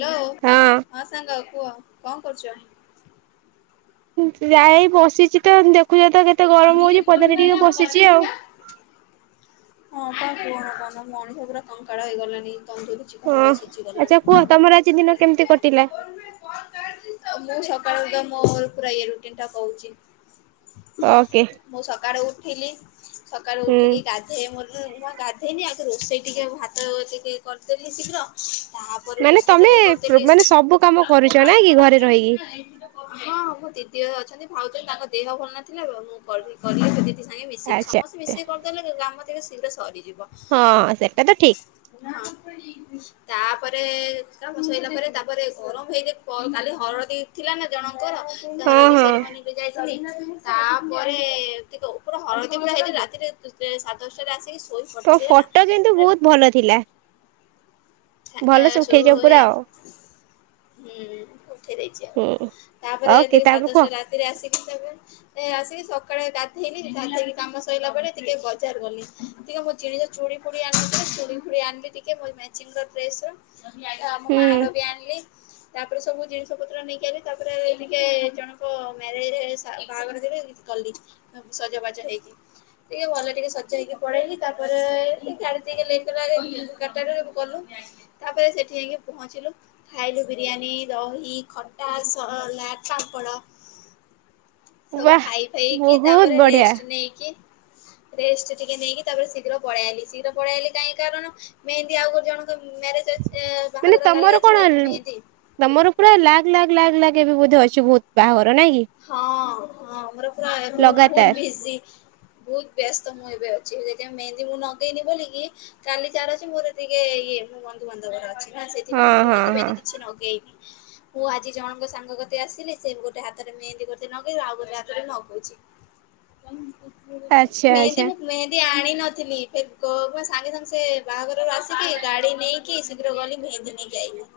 ହଁ ସାଙ୍ଗ କୁହ କଣ କରୁଚ? ଯାଇ ବସିଚିତ ଦେଖୁଛ ତ କେତେ ଗରମ ହଉଛି ପଦାରେ ଟିକେ ବସିଚି ଆଉ। ହଁ ପା କୁହନି କୁହନି ମଣିଷ ପୁରା କଙ୍କାଳ ହେଇଗଲାଣିି [unintelligible] ହଁ ଆଚ୍ଛା କୁହ ତମର ଆଜି ଦିନ କେମିତି କଟିଲା? ମୁଁ ସକାଳୁ ତ ମୋ ପୁରା ଇଏ ରୁଟିନ ଟା କହୁଛି। ଓକେ। ମୁଁ ସକାଳୁ ଉଠିଲି ସକାଳୁ ହୁଁ ଉଠିକି ଗା ହେ ମୋର ନଆ ଗାଧେଇନି ଆଗ ରୋଷେଇ ଟିକେ ଭାତ ଟିକେ କରିଦେଲି ଶୀଘ୍ର ତା ମାନେ ତମେ ମାନେ ସବୁ କାମ କରୁଚ ନା କି ଘରେ ରହିକି। ହଁ ହଁ ମଁ ଦିଦି ଅଛନ୍ତି ଭାଉଜ ତାଙ୍କ ଦେହ ଭଲ ନଥିଲା ମୁଁ କଲି କରିଲି ଦିଦି ସାଙ୍ଗେ ମିଶିକି ଆଚ୍ଛା ସମସ୍ତେ ମିଶିକି କରିଦେଲେ କାମ ଟିକେ ଶୀଘ୍ର ସରିଯିବ। ହଁ ସେଟା ତ ଠିକ୍। ହଁ ତାପରେ ତାକୁ ବସେଇଲା ପରେ ତାପରେ ଗରମ ହେ କାଲି ହଳଦୀ ଥିଲା ନା ଜଣଙ୍କର ସେ ହଁ ହରଦୀ ହଁ ସେରି ମନିରେ ଯାଇଥିଲି। ତାପରେ ଟିକେ ଉପର ହଳଦୀ ବୋଳା ହେଇକି ରାତିରେ ଶେ ସାଢ଼େ ଦଶଟାରେ ଆସିକି ଶୋଇ ତମ ପଡ଼ିଥିଲି ହେଲା। ଫଟୋ କିନ୍ତୁ ବହୁତ ଭଲ ଥିଲା। ଆ ଭଲସେ ସୋ ଉଠେଇଛ ଏ ପୁରା ଆଉ। ହୁଁ ଉଠେଇ ଦେଇଛି ଆଉ ହୁଁ ତାପରେ ଓକେ ଟିକେ ସାଢ଼େ ତାପରେ କୁହ ଦଶଟା ରାତିରେ ଆସିକି [unintelligible] ଆସିକି ସକାଳେ ଗାଧେଇଲି ଗାଧେଇକି କାମ ସଇଲା ପରେ ଟିକିଏ ବଜାର ଗଲି। ଟିକେ ମୋ ଜିନି ଚୁଡି ଫୁଡି ଆଣଲି ଟିକେ ଚୁଡି ଫୁଡି ଆଣିଲି ଟିକେ ମ ମିଆଁଚିଙ୍ଗ ର [unintelligible] ମୋ ହୁଁ ମାର ବି ଆଣିଲି। ତାପରେ ସବୁ ଜିନିଷ ପତ୍ର ନେଇକି ଆଇଲି ତାପରେ ଟିକିଏ ଜଣଙ୍କ ମ୍ୟାରେଜରେ ସା ବାହାଘର ଯିବି। କାଲି ସଜବାଜା ହେଇକି। ଟିକେ ଭଲ ଟିକେ ସଜ ହେଇକି ପଳେଇଲି ତାପରେ ଏ ଗାଡି ଟିକେ ଲେଟ [unintelligible] ଗଲୁ ତାପରେ ସେଠି ଆଇକି ପହଞ୍ଚିଲୁ। ଖାଇଲୁ ବିରିଆନି, ଦହି, ଖଟା ସଲାଟ୍, ପାମ୍ପଡ଼। ବା ସବୁ ଖାଇ ଫେଇକି ବହୁତ ତାପରେ ବଢିଆ ରେଷ୍ଟ ନେଇକି ରେଷ୍ଟ ଟିକେ ନେଇକି ତାପରେ ଶୀଘ୍ର ପଳେଆଇଲି, ଶୀଘ୍ର ପଳେଇଆଇଲି କାଇଁ କାରଣ ମେହେନ୍ଦି ଆଉ ଗୋର ଜଣ ତ ମ୍ୟାରେଜ୍ ଅଛିନା, ବାହାଘର କାଲି ଅଛି ନା ତ ମେହେନ୍ଦୀ ତୋମର ପୁରା ଲାଗ୍ ଲାଗ୍ ଲାଗ୍ ଲାଗ୍ ଏବେ ବୋଧେ ଅଛି ବହୁତ ବାହାଘର ନାଇଁ କି? ହଁ, ହଁ ମୋର ପୁରା ଫୁଲ୍ ଲଗାତାର। ବିଜି। ବହୁତ ବ୍ୟସ୍ତ ମୁଁ ଏବେ ଅଛି, ଯେତିକ ମେହେନ୍ଦୀ ମୁଁ ନଗେଇନି ବୋଲିକି କାଲି ଚାର ଅଛି ମୋର ଟିକେ ଇଏ ମୁଁ ବନ୍ଧୁବାନ୍ଧବର ଅଛି। ନା ସେଥିପାଇଁ ହଁ ମୁଁ ହଁ ମେହେନ୍ଦି ହଁ ଫେହେନ୍ଦି କିଛି ନଗେଇନି। ମୁଁ ଆଜି ଜଣଙ୍କ ସାଙ୍ଗ କତି ଆସିଲି ସେ ଗୋଟେ ହା ତରେ ମେହେନ୍ଦି ଗୋଟେ ନଗେଇଲା, ଆଉ ଗୋଟେ ହାତରେ ନଗଉଛି। ଆଚ୍ଛା ମେଏନ୍ଦି ଆଚ୍ଛା ମୁଁ ମେନ୍ ସିଏ ଆଣିନଥିଲି ସେ କୋ- ସାଙ୍ଗେ ସାଙ୍ଗେ ସେ ବାହାଘରରୁ ଆସିକି ଗାଡି ନେଇ କି ଶୀଘ୍ର ଗଲି ମେହେନ୍ଦି ନେଇକି ଆଇଲି।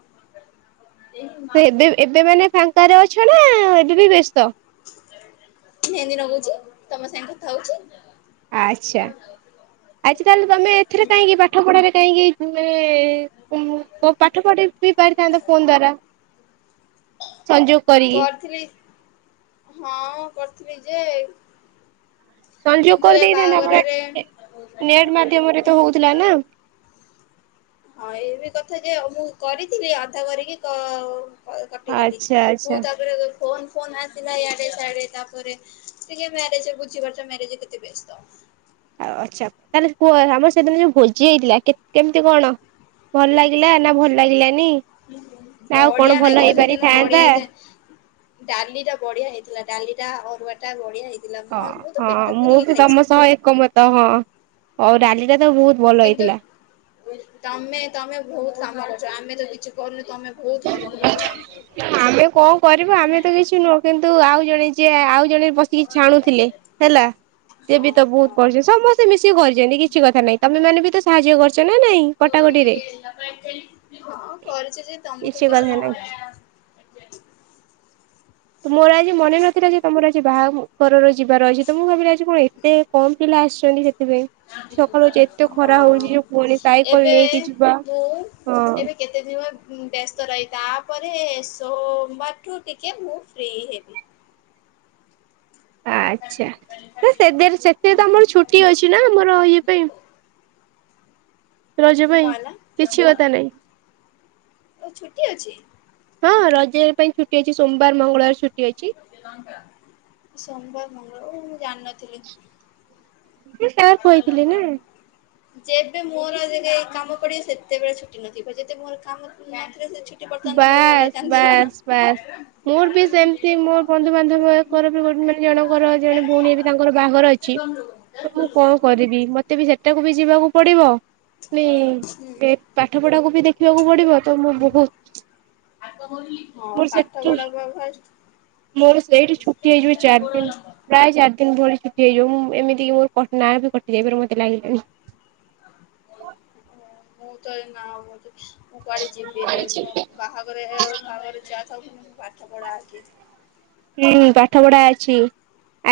ସେ ଏବେ ଏବେ ମାନେ ଫାଙ୍କାରେ ଅଛ ନା ଏବେ ବି ବ୍ୟସ୍ତ? ମେହେନ୍ଦି ନଗଉଛି, ତୋମ ସାଙ୍ଗେ କଥା ହଉଛି। ଆଚ୍ଛା, ଆଜିକାଲି ତୋମେ ଏଥିରେ କାହିଁକି ପାଠପଢ଼ାରେ କାହିଁକି ତୁମେ କୁମୁଆ କୋଉ ପାଠ ପଢି ବିି ପାରିଥାନ୍ତ ଫୋନ୍ ଦ୍ଵାରା। ସଂଯୋଗ କରିକି କରିଥିଲି ହଁ କରିଥିଲି ଯେ ସଂଯୋଗ କିନ୍ତୁ ଏ କରିଦେଇଥାନ୍ତେ ଆପଣ ବାହାଘରରେ ଏ ନେଟ୍ ମାଧ୍ୟମରେ ତ ହଉଥିଲା ନା। ହଁ ଏ ବି କଥା ଯେ ମୁଁ କରିଥିଲି ଅଧା କରିକି କ ଅ, କଟିଗଲି, ଆଚ୍ଛା ଆଚ୍ଛା। ମୁଁ ତାପରେ [unintelligible] ଫୋନ୍ ଫୋନୂ ଆସିଲା ଇଆଡେ ସିଆଡେ ତାପରେ ଟିକେ ମ୍ୟାରେଜ ବୁଝି ପାରୁଛ ମ୍ୟାରେଜ୍ ରେ କେତେ ବେସ୍ତ। ଆଉ ଆଚ୍ଛା ତାହେଲେ କୁଅ ଆମର ସେଦିନ ଯୋଉ ଭୋଜି ହେଇଥିଲା କେ-କେମିତି କଣ? ଭଲ ଲାଗିଲା ନା ଭଲ ଲାଗିଲାନି? ନା ଆଉ କଣ ବଢିଆ ଭଲ ନାଗିଲା ସେଦିନ ହେଇପାରିଥାନ୍ତା? ବଢିଆ ହେଇଥାଏ। ଡାଲି ଟା ବଢିଆ ହେଇଥିଲା ଡାଲି ଟା ଅରୁଆ ଟା ବଢିଆ ହେଇଥିଲା ହଁ ମ- ମୁଁ ତ ପେଟ ପୂରିକି ଖାଇଛି। ତ ହଁ, ଅ, ଡାଲିଟା ତ ବହୁତ ଭଲ ହେଇଥିଲା କିନ୍ତୁ ତୋମେ ତୋମେ ବହୁତ କାମ କରିଛ, ଆମେ ତ କିଛି କରୁନୁ ତୋମେ ବହୁତ କାମ କରିଛ। ଆମେ କଣ କରିବୁ ଆମେ ତ କିଛି ନୁହଁ, କିନ୍ତୁ ଆଉ ଜଣେ ଯିଏ, ଆଉ ଜଣେ ବସିକି ଛାଣୁଥିଲେ ହେଲା ସିଏ ବି ତ ବହୁତ କରିଛି, ସମସ୍ତେ ମିଶିକି କରିଚନ୍ତି, କିଛି କଥା ନାଇଁ, ତୋମେ ମାନ ବି ତ ସାହାଯ୍ୟ କରିଛ ନା ନାଇଁ। କଟାକଟି ରେ। ହଁ କରିଛି ଯେ ତୋମଠୁ କିଛି କେତେ କଥା ନାଇଁ କମ୍। ମୋର ଆଜି ମନେ ନଥିଲା ଯେ ତୋମର ଆଜି ବାହା ଘରର ଯିବାର ଅଛି, ତ ମୁଁ ଭାବିଲି ଆଜି କଣ ଏତେ କମ୍ ପିଲା ଆସିଛନ୍ତି ସେଥିପାଇଁ। ସକାଳୁ ଆଜି ଏତେ ହଁ ଖରା ହଉଛି ଯେ ପୁଣି ସାଇକଲ ଏବେ ନେଇକି ଯିବା ମୁଁ ହଁ। ଏବେ କେତେ ଯିବ ଉଁ, ବ୍ୟସ୍ତ ରହି, ତାପରେ ସୋମବାରଠୁରୁ ଟିକେ ମୁଁ ଫ୍ରି ହେବି। ଆଚ୍ଛା ତ ସେବେରେ ସେଥିରେ ତ ହୁଁ ଆମର ଛୁଟି ଅଛି ନା ଆମର ଇଏ ପାଇଁ। ରଜ ପାଇଁ କଣ ହେଲା କିଛି କଥା ନାଇଁ। ଓ ଛୁଟି ଅଛି? ହଁ ରଜ ପାଇଁ ଛୁଟି ଅଛି ସୋମବାର ମଙ୍ଗଳବାର ଛୁଟି ଅଛି। ସୋମବାର ମଙ୍ଗଳବାର ଓ ମୁଁ ଜାଣିନଥିଲି। ମୁଁ ସାର୍ କହିଥିଲି ନା [unintelligible] ଯେବେ ମୋର ଯେତେଳେ କାମ ପଡିବ ସେତେବେଳେ ଛୁଟି ନଥିବ, ଯେତେ ମୋର କାମ ଥିଲା ସେ ଛୁ ବାସ୍ ବାସ୍ ବାସ୍। ମୋର ବି ସେମିତି ମୋର ବନ୍ଧୁବାନ୍ଧବଙ୍କର ବି ଗୋ ମାନେ ଜଣଙ୍କର ଜଣେ ଭଉଣୀ ବି ତାଙ୍କର ବାହାଘର ଅଛି। କ ତ ମୁଁ [unintelligible] କଣ କରିବି ମତେ ବି ସେଟାକୁ ବି ଯିବାକୁ ପଡିବ। ନି ହୁଁ। ଏ ପାଠ ପଢାକୁ ବି ଦେଖିବାକୁ ପଡିବ ତ ମୁଁ ବହୁ ହଁ ପାଠ ସେଠୁ ପଢ଼ା ଫାଷ୍ଟ ମୋର ସେଇଠି ଛୁଟି ହେଇଯିବ ଚାରି ଦିନ [unintelligible] ପ୍ରାୟ ଚାରି ଦିନ ଭଳି ଛୁଟି ହେଇଯିବ ମୁଁ ଏମିତି କି ମୋରଁ କ ନା ବି କଟି ଯାଇ ପାରେ ମୋତେ ଲାଗିଲାଣିି। ମୁଁ ତ ଏଇନା ଆଉ ମୋତେ ମୁଁ କୁଆଡେ ଯିବିନି ବାହାଘର [unintelligible] ବାହାଘରେ ଯାଥାଉ ମୁଁ ପାଠ ପଢା ଆଗେ। ହୁଁ ପାଠ ପଢା ଅଛି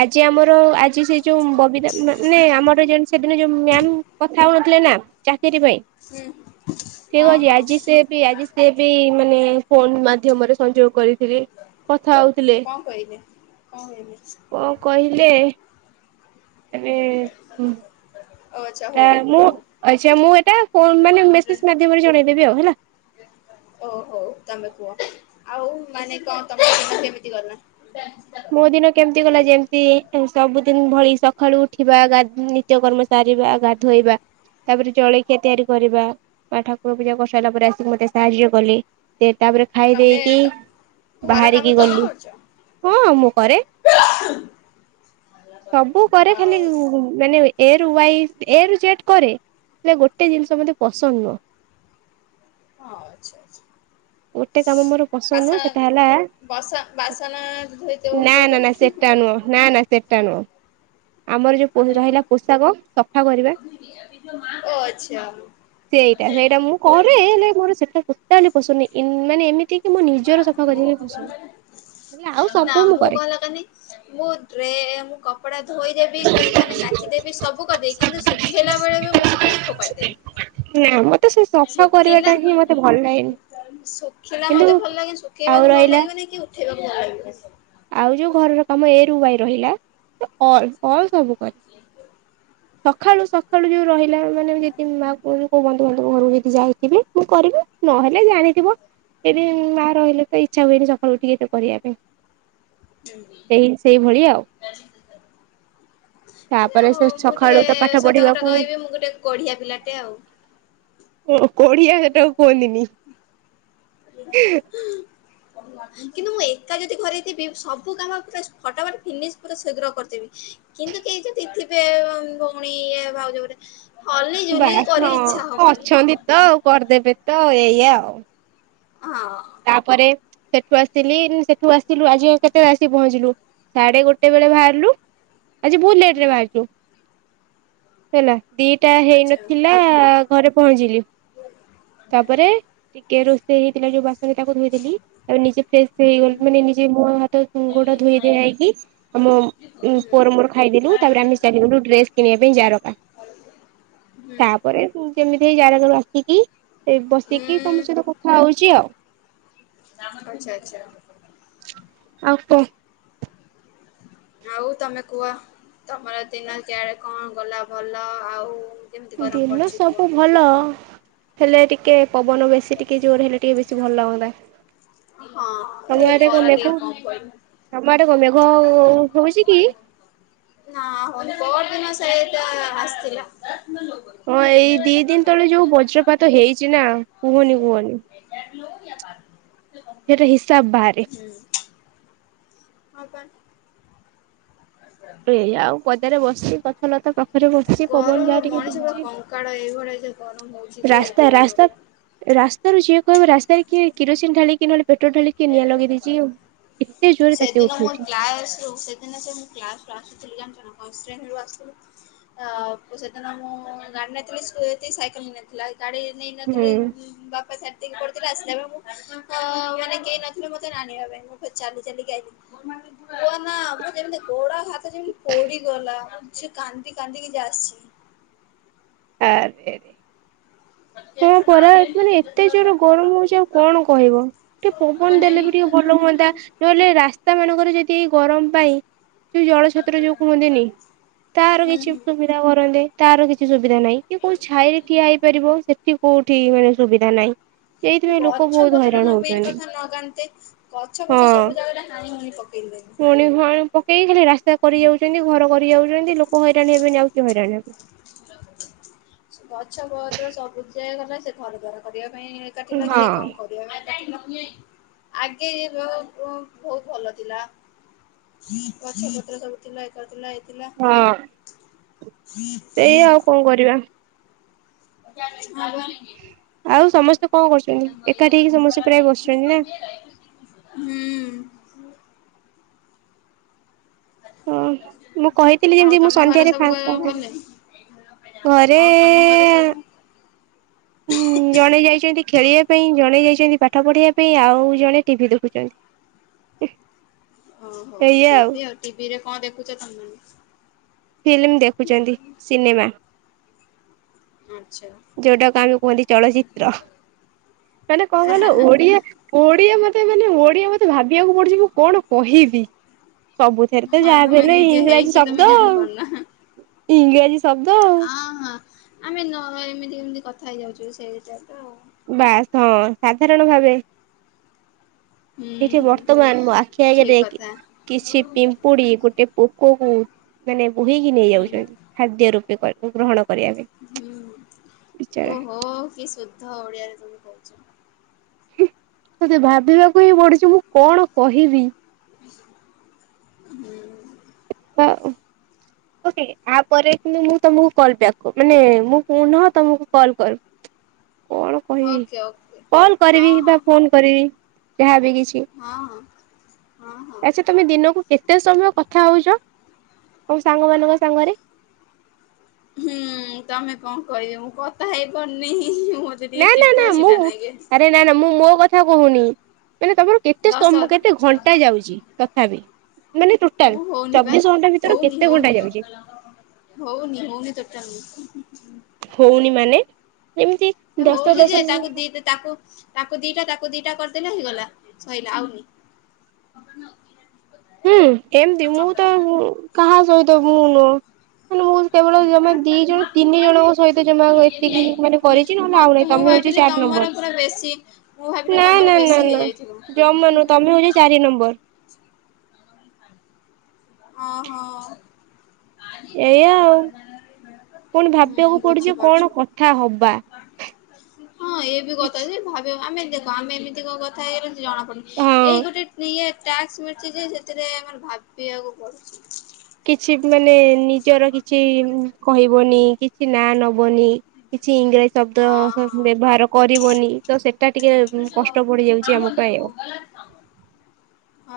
ଆଜି ଆମର ଆଜ ଯୁ ସେ ଯୋଉ ବବିତା ମା ମାନେ ଆମର ସେଦିନ ଯୋଉ ମ୍ୟାମ୍ କଥା ହଉନଥିଲେ ନା? ଚାକିରିପାଇଁ ହୁଁ ଠିକ୍ ହଁ ଅଛି ହଁ ଆଜି ସେ ବି ଆଜି ସେ ବି ମାନେ ଫୋନ୍ ମାଧ୍ୟମରେ ସଂଯୋଗ କରିଥିଲି କଥା ହଉଥିଲେ। କଣ କହିବି? କ କହିବି? କ କହିଲେ ରେ ଓ ଆଚ୍ଛା ଟା ହଉ ମୁଁ ହଉ ଆଛା ମୁଁ ଏଟା ଫୋ ମାନେ ମେସେଜ ମାଧ୍ୟମରେ ଜଣେଇଦେବି ଆଉ ହେଲା। ଓ ହଉ ତମେ କୁହ? ଆଉ ମାନେ କଣ ତମ କେମିତି ଗଲା? ମୋ ଦିନ କେମିତି ଗଲା ଯେମିତି ସବୁଦିନ ଭଳି ସକାଳୁ ଉଠିବା ଗା ନି ନିତ୍ୟ କର୍ମ ସରିବା ଗାଧୋଇବା। ତାପରେ ଜଳଖିଆ ତିଆରି କରିବା ମା ଠାକୁର ପୂଜା କରିସାରିଲା ପରେ ମତେ ଆସିିକି ମତେ ସାହାଯ୍ୟ କଲି। ସେ ତାପରେ ଖାଇ ତମେ ଦେଇେଇକି ତ ଘର କାମ ବାହାରିକି ତମେ ଗଲି। କରୁଛ ହଁ ମୁଁ କରେ ସବୁ କରେ ଆଉ ଖାଲି ଉ ମାନେ ଏ ରୁ ୱାଇ ଏ ର ଜେଟ କରେ ହେଲେ ଗୋଟେ ଜିନିଷ ମତେ ପସନ୍ଦ ନୁହଁ। ହଁ ଆଛା ଆଚ୍ଛା। ଗୋଟେ କାମ ମୋର ପସନ୍ଦ ନୁହଁ ବାସା ସେଟା ହେଲା ବସା ବାସନ ଧୋଇ ନା ଦଉଥିବ ନା ତ? ନା ସେଟା ନୁହଁ ନା ନା ସେଟା ନୁହଁ। ଆମର ଯୋଉ ପୋ ରହିଲାପୋଷାକ ସଫା କରିବା। ଓ ଆଚ୍ଛା ସେଇଟା ସେଇଟା ମୁଁ କରେ ହେଲେ ମୋର ସେଟା ତାଲେ ପଶୁନି ଇ ମାନେ ଏମିତି କି ମୋ ନିଜର ସଫା କରିବା ବି ପସନ୍ଦ। ହେଲେ ଆଉ ନା ସବୁ ମୁଁ କରେ କଗ ଲ କି [unintelligible] ମୁଁ ଡ୍ରେ ମୁଁ କ କପଡା ଧୋଇଦେବି ମାନେ କାଚି ଦେବି ସବୁ କରିଦେବି କିନ୍ତୁ ଶୁଖେଇଲା ବେଳେ ବି ମୁଁ ଶୁଖେଇବି ଫୋପାଡ଼ି ଦେବି। ନାଁମ୍। ଶୁଖିଲା ଶୁଖିଲା କିନ୍ତୁ ମତେ ଭଲ ଲାଗେନି ଆଉ ଶୁଖେଇବାକୁ ଭଲ ରହିଲା ଲାଗିବନ କି ଉ ଉଠେଇବାକୁ ଭଲ ଲାଗି ଆଉ ଯୋଉ ଘରକାମ ଏ ରୁୱାଇ ରହିଲା ଅଲ ଅଲ୍ ସବୁ [unintelligible] ସକାଳୁ ସକାଳୁ ଯୋଉ ରହିଲା ମାନେ ଯଦି ମା କୁ କୋଉ ବନ୍ଧୁ ବାନ୍ଧବ ଘରକୁ ଯଦି ଯାଇଥିବେ ମୁଁ କରିବି ନହେଲେ ଜାଣିଥିବ ଏବେ ମା ରହିଲେ ତ ଇଚ୍ଛା ହୁଏନି ସକାଳୁ ଟିକିଏ କରିବା ପାଇଁ। ହଁ [unintelligible] ସେ ସେଇଭଳି ଆଉ ତାପରେ ଆଉ ସେ ମୁଁ ସକାଳୁ ଟିକିଏ ତ ପାଠ ସତକତା ପଢିବାକୁ କହିବି ମୁଁ ଗୋଟାଏ କୋଢ଼ିଆ ପିଲାଟେ ଆଉ। ଓ କୋଢିଆ ସେଟାକୁ କୁହନ୍ତିନି। [unintelligible] କିନ୍ତୁ ମୁଁ ଏକା ଯଦି ଘରେ ଥିବି ସବୁ କାମ ପୁରା ଫଟାଫଟ ଫିନିସ ପୁରା ଶୀଘ୍ର କରିଦେବି। କିନ୍ତୁ କେହି ଯଦିଥିବେ ଭଉଣୀ ଇ ଭାଉଜମାନେ ବାସ୍ ହଁ ଅଛନ୍ତି ତ ଆଉ କରିଦେବେ ତ ଏଇଆ ଆଉ। ହଁ। ତାପରେ ସେଠୁ ଆସିଲି ସେଠୁ ଆସିଲୁ ଆଜି କେତେଳେ ଆସିିକ ପହଞ୍ଚିଲୁ? ସାଢେଗୋଟେ ବେଳେ ବାହାରିଲୁ। ଆଜି ବହୁତ ଲେଟରେ ହୁଁ ବାହାରିଛୁ ହେଲା ବି ଦିଟା ଆଚ୍ଛା ହୁଁ। ହେଇନଥିଲା ଘରେ ପହଞ୍ଚିଲି। ତାପରେ ଟିକିଏରୋଷେଇ ହେଇଥିଲା ଯୋଉ ବା ଧୋଇଦେଲି ଆଉ ନିଜେ ଫ୍ରେଶ ହେଇଗଲି ମାନେ ନିଜେ ମୁହଁ ହାତ ଗୋଡ ଧୋଇକିଆଇଲି। ମୋ ହୁଁ ହୁଁ ପୁଅର ମୋର ଖାଇଦେଲୁ ତାପରେ ଆମେ ସି ଡ୍ରେସ୍ କିଣିବା ପାଇଁ ଜାରକା ତାପରେ ଯେମିତି ହେଇ ଜାରକାରୁ ଆସିକି ସେଇ ବସିକି ତମ ଉଁ ସହିତ କଥା ହଉଛି ଆଉ। ଆଛା ଆଚ୍ଛା। ଆଉ କ? ଆଉ ତମେ କୁହ ତମର ଦିନ ସାରା କଣ ଗଲା ଭଲ ଆଉ। କେମିତି ଗରମ ଦିନ ପଡିଛି କୁହ? ସବୁ ଭଲ ହେଲେ ଟିକେ ପବନ ବେଶୀ ଟିକେ ଜୋର ହେଲେ ଟିକେ ବେଶୀ ଭଲ ହୁଅନ୍ତା। ହଁ ଖରା ଟିକେ କଣ କହିବୁ। ତମ ଆଡେ କଣ ମେଘ ହଉ ହଉଛି କି? ନାଁ ପହର ଦିନ ସେଇଟା ଆସିଥିଲା। ହଁ ଏଇ ଦି ଦିନ ତଳେ ଯୋଉ ବଜ୍ରପାତ ହେଇଛି ନା। କୁହନି କୁହନି [unintelligible] ସେଇଟା ହିସାବ ବାହାରେ [unintelligible] ହଁ ପା [unintelligible] ଏ ଆଉ ପଦାରେ ବସି ଗଛଲତା ପାଖରେ ବସିଛି ପବନ ଗରମର ଯାହା ଟିକେ ମଣିଷ ପୁରା ବହୁଛି କଙ୍କାଳ ଏଇଭଳିଆ ଯେ ଗରମ ହଉଛି ଯେ ରାସ୍ତା କୁହନା ରାସ୍ତା କୁହନା ରାସ୍ତାରୁ ଯିଏ କହିବ ରାସ୍ତାରେ କିଏ କିରୋସିନ ଢାଳିକି ନହେଲେ ପେଟ୍ରୋଲ ଢାଳିକି। କିଏ ନିଆଁ ଲଗେଇ ଦେଇଛି ଆଉ ଏତେ ଜୋରରେ ତାତି ଉଠଉଛି। କ [unintelligible] ଆଜି ନା ସାର୍ ମୁଁ କ୍ଳାସ୍ ରୁ ଆସୁଥିଲି ଜାଣିଲ ନା ବସ୍ ଷ୍ଟାଣ୍ଡ ରୁ ଆସୁଥିଲି। ଆ ସେଦିନ ମୁଁ ଗାଡି ନେଇଥିଲି ସାଇକେଲ ନଥିଲା। ଗାଡି ହୁଁ ନେଇନଥିଲି ବାପା ଶୋଇପଡିଥିଲେ ଆସିିଲାବେଳକୁ ହଁ ମାନେ କେହି ନଥିଲେ ମତେ ଆଣିବା ପାଇଁ ମୁଁ ଫେରେ ଚାଲି ଚାଲିଛି ଆଇଥିଲି କୁହ ନା ମୁଁ ଯେମତି ଗୋଡ। ଯେମିତି ପୋଡିଗଲା ସେ କାନ୍ଦି କାନ୍ଦିକି ଯା ଆସିଛି। [unintelligible] ହଁ ପରା ମାନେ ଏତେ ଜୋର ଗରମ ହଉଛି ଆଉ କଣ କହିବ। ଟିକେ ପବନ ଦେଲେ ବି ଟିକେ ଭଲ ହୁଅନ୍ତା ନହେଲେ ରାସ୍ତା ମାନଙ୍କରେ ଯଦି ଏ ଗରମ ପାଇଁ। ଯୋଉ ଜଳ ଛତ୍ର ଯୋଉ କୁହନ୍ତିନି ତାର ହୁଁ କିଛି ହୁଁ ସୁବିଧା କରନ୍ତେ ତାର କିଛି କିଛି ସୁବିଧା ନାହିଁ କି କୋଉ ଛାଇରେ ଠିଆ ହୋଇପାରିବ ସେଠି କୋଉଠି ମାନେ ସୁବିଧା ନାହିଁ। ଏଇଥିପାଇଁ ଲୋକ ଗଛ ବହୁତ ପତ୍ର ହଇରାଣ ମେନେ ହଉଛନ୍ତି କଥା ଲଗାନ୍ତେ। ଗଛ ପଛ ସବୁ ଜାଗାରେ ହାଣି ହୁଣି ପକେଇଲେଣି। [unintelligible] ପକେଇ ଖାଲି ରାସ୍ତା କରି ଯାଉଚନ୍ତି ଘର କରି ଯାଉଚନ୍ତି ଲୋକ ହଇରାଣ ହେବେନି ଆଉ କିଏ ହଇରାଣ ହେବେ। ଗଛ ପତ୍ର ସବୁ ଯେ ଗଲା ସେ ଘର ଦ୍ୱାର କରିବା ପାଇଁ କାଟିଲା କିଏ ହଁ। କଣ କରିବ। ଆଗେ ଏ [inaudible] ବହୁତ ଭଲ ଥିଲା। ଗଛ ପତ୍ର ସବୁଥିଲା ଏକାଥିଲା ହେଇଥିଲା। ହଁ। ସେଇ ଆଉ କଣ କରିବା। [inaudible] ଆଉ ସମସ୍ତେ କଣ କରୁଚନ୍ତି ଏକାଠି ହେଇକି ସମସ୍ତେ ପ୍ରାୟ ବସିଚନ୍ତି ନା। ହୁଁ। ହଁ ମୁଁ କହିଥିଲି ଆଉ ଯେମିତି ମୁଁ ତମ ଘରେ ସନ୍ଧ୍ୟାରେ ସବୁ ଫାଙ୍କା କହିବ ହେବି। ଭଲେ ଘରେ ଆଉ ତମ ଘରେ ସବୁ? ହୁଁ ଜଣେ ଯାଇଚନ୍ତି ଖେଳିବା ପାଇଁ ଜଣେ ଯାଇଚନ୍ତି ପାଠ ପଢିବା ପାଇଁ ଆଉ ଜଣେ ଟିଭି ଦେଖୁଚନ୍ତି। ଓହୋ ଟିଭି ଆଉ ଟିଭିରେ କଣ ଦେଖୁଚ ତମେମାନେ? ଫିଲ୍ମ ଦେଖୁଚନ୍ତି ସିନେମା। ଆଚ୍ଛା। ଯୋଉଟାକୁ ଆମେ କୁହନ୍ତି ଚଳଚିତ୍ର ମାନେ କଣ କହିଲ ଓଡିଆ ଓଡିଆ ମତେ ମାନେ ଓଡିଆ ମତେ ଭାବିବାକୁ ପଡୁଚି ମୁଁ କଣ କହିବି? ସବୁଥିରେ ତ ହଁ ତମେ ଯାହାବିହେଲେ ନିଜେ ଇଂରାଜୀ ହେଇକି ତମେ ଶବ୍ଦ ଆଉ ଜାଣିପାରୁନା। ଇଂରାଜୀ ଶବ୍ଦ। ଆଉ। ହଁ ହଁ ଆମେ ନ ଏମିତି ଏମିତି କଥା ହେଇଯାଉଚୁ ସେଇଟା ତ। ବାସ୍ ହଁ ସାଧାରଣ ଭାବେ ହୁଁ ଏଇଠି ହୁଁ ବର୍ତ୍ତମାନ ମୋ ଆଖି ଆଗରେ ଠିକ କଥା କିଛି ପିମ୍ପୁଡି ଗୋଟେ ପୋକକୁ ମାନେ ବୋହିକି ନେଇଯାଉଚନ୍ତି ଖାଦ୍ୟ ରୂପେ କ ଗ୍ରହଣ କରିବା ପାଇଁ ହୁଁ ବିଚରା। ଓହୋ କି ସୁଦ୍ଧ ଓଡିଆରେ ତମେ କହୁଚ। ମତେ ଭାବିବାକୁ ହିଁ ପଡୁଚି ମୁଁ କଣ କହିବି? ହୁଁ। [unintelligible] ଓକେ ଆ ପରେ କିନ୍ତୁ ମୁଁ ତମକୁ କଲ ବ୍ୟାକ କ ମାନେ ମୁଁ ପୁନଃ ତମକୁ କଲ୍ କର [inaudible] କହିବି ଓକେ କଲ କରିବି ହଁ ହଁ ବା ଫୋନ କରିବି ଏହାବି କିଛି ହଁଅଁ। ଆଚ୍ଛା ତମେ ଦିନକୁ କେତେ ସମୟ କଥା ହଉଚ ତମ ସାଙ୍ଗ ମାନଙ୍କ ସାଙ୍ଗରେ? ହୁଁ ତମେ କଣ କହିବ ମୁଁ କଥା ହେଇପାରୁନେଇଁ ଯେତିକି ଚିଡା ଚିଡା ନାଗେ। ଏ ନା ନା ମୁଁ ମୋ କଥା କହୁନି ମାନେ ତମର କେତେ ଦଶ ସମ କେତେ ଘଣ୍ଟା ଯାଉଚି ତଥାପି? ମାନେ ମୁଁ ଟୋଟାଲ ହଉନି ବା ଚବିଶ ଘଣ୍ଟା ଭିତରେ ହଉନି କେତେ ହଉନି। ଘଣ୍ଟା ଯାଉଚି? ହଉନି ହଉନି ଟୋଟାଲ ହଉନି ମାନେ ଏମିତି ହଉଚି ଯେ ତାକୁ ଦି ତାକୁ ତାକୁ ଦିଟା ତାକୁ ଦିଟା କରିଦେଲେ ହେଇଗଲା ସରିଲା ଆଉନି। [inaudible] ହୁଁ ଏମତି ମୁଁ ତ କାହା ସହିତ ମୁଁ ନୁହ ମନେ ମୁଁ କେବଳ ଜମା ଦି ଜଣ ତିନି ଜଣଙ୍କ ସହିତ ଜମା ଏତିକି ମାନେ କରିଚି ନହେଲେ ଆଉ ମତେ ନାହିଁ ମୁଁ ତମେ ଭାବିଲି ଚାରି ନମ୍ବର ତମର ପୁରା ବେଶୀ ମୁୁ ଭାବିଲି ନା ତମର ନା ନା ବେଶୀ ନା ହେଇଯାଇଥିବ। ଜମା ନୁହଁ ତମେ ହଉଚ ଚାରି ନମ୍ବର। ହଁ ହଁ। ଏଇଆ ଆଉ ପୁଣି ଭାବିବାକୁ ହୁଁ ପଡୁଛି ବୁଝି କଣ ପାରୁଛୁ। କଥା ହବା। ହଁ ଏ ବି କଥା କିଛି ଭାବିବା ଆମେ ଆମେ ଏମିତି କଣ କଥା ହେଇ ଜଣାପଡୁନି ହଁ ଏଇ ଗୋଟେ ଇଏ ଟାସ୍କ ମିଳଛି ଯେ ସେଥିରେ ମେ ଭାବ ବିଇବାକୁ ପଡୁଛି। କିଛି ମାନେ ନିଜର କିଛି କହିବନି କିଛି ନାଁ ନବନି। କିଛି ଇଂରାଜୀ ଶବ୍ଦ ହଁ ବ୍ୟବହାର କରିବନି ତ ସେଟା ଟିକେ କଷ୍ଟ ଷ୍ଟ ବଢିଯାଉଛି ଆମ ପାଇଁ ଆଉ। ହଁ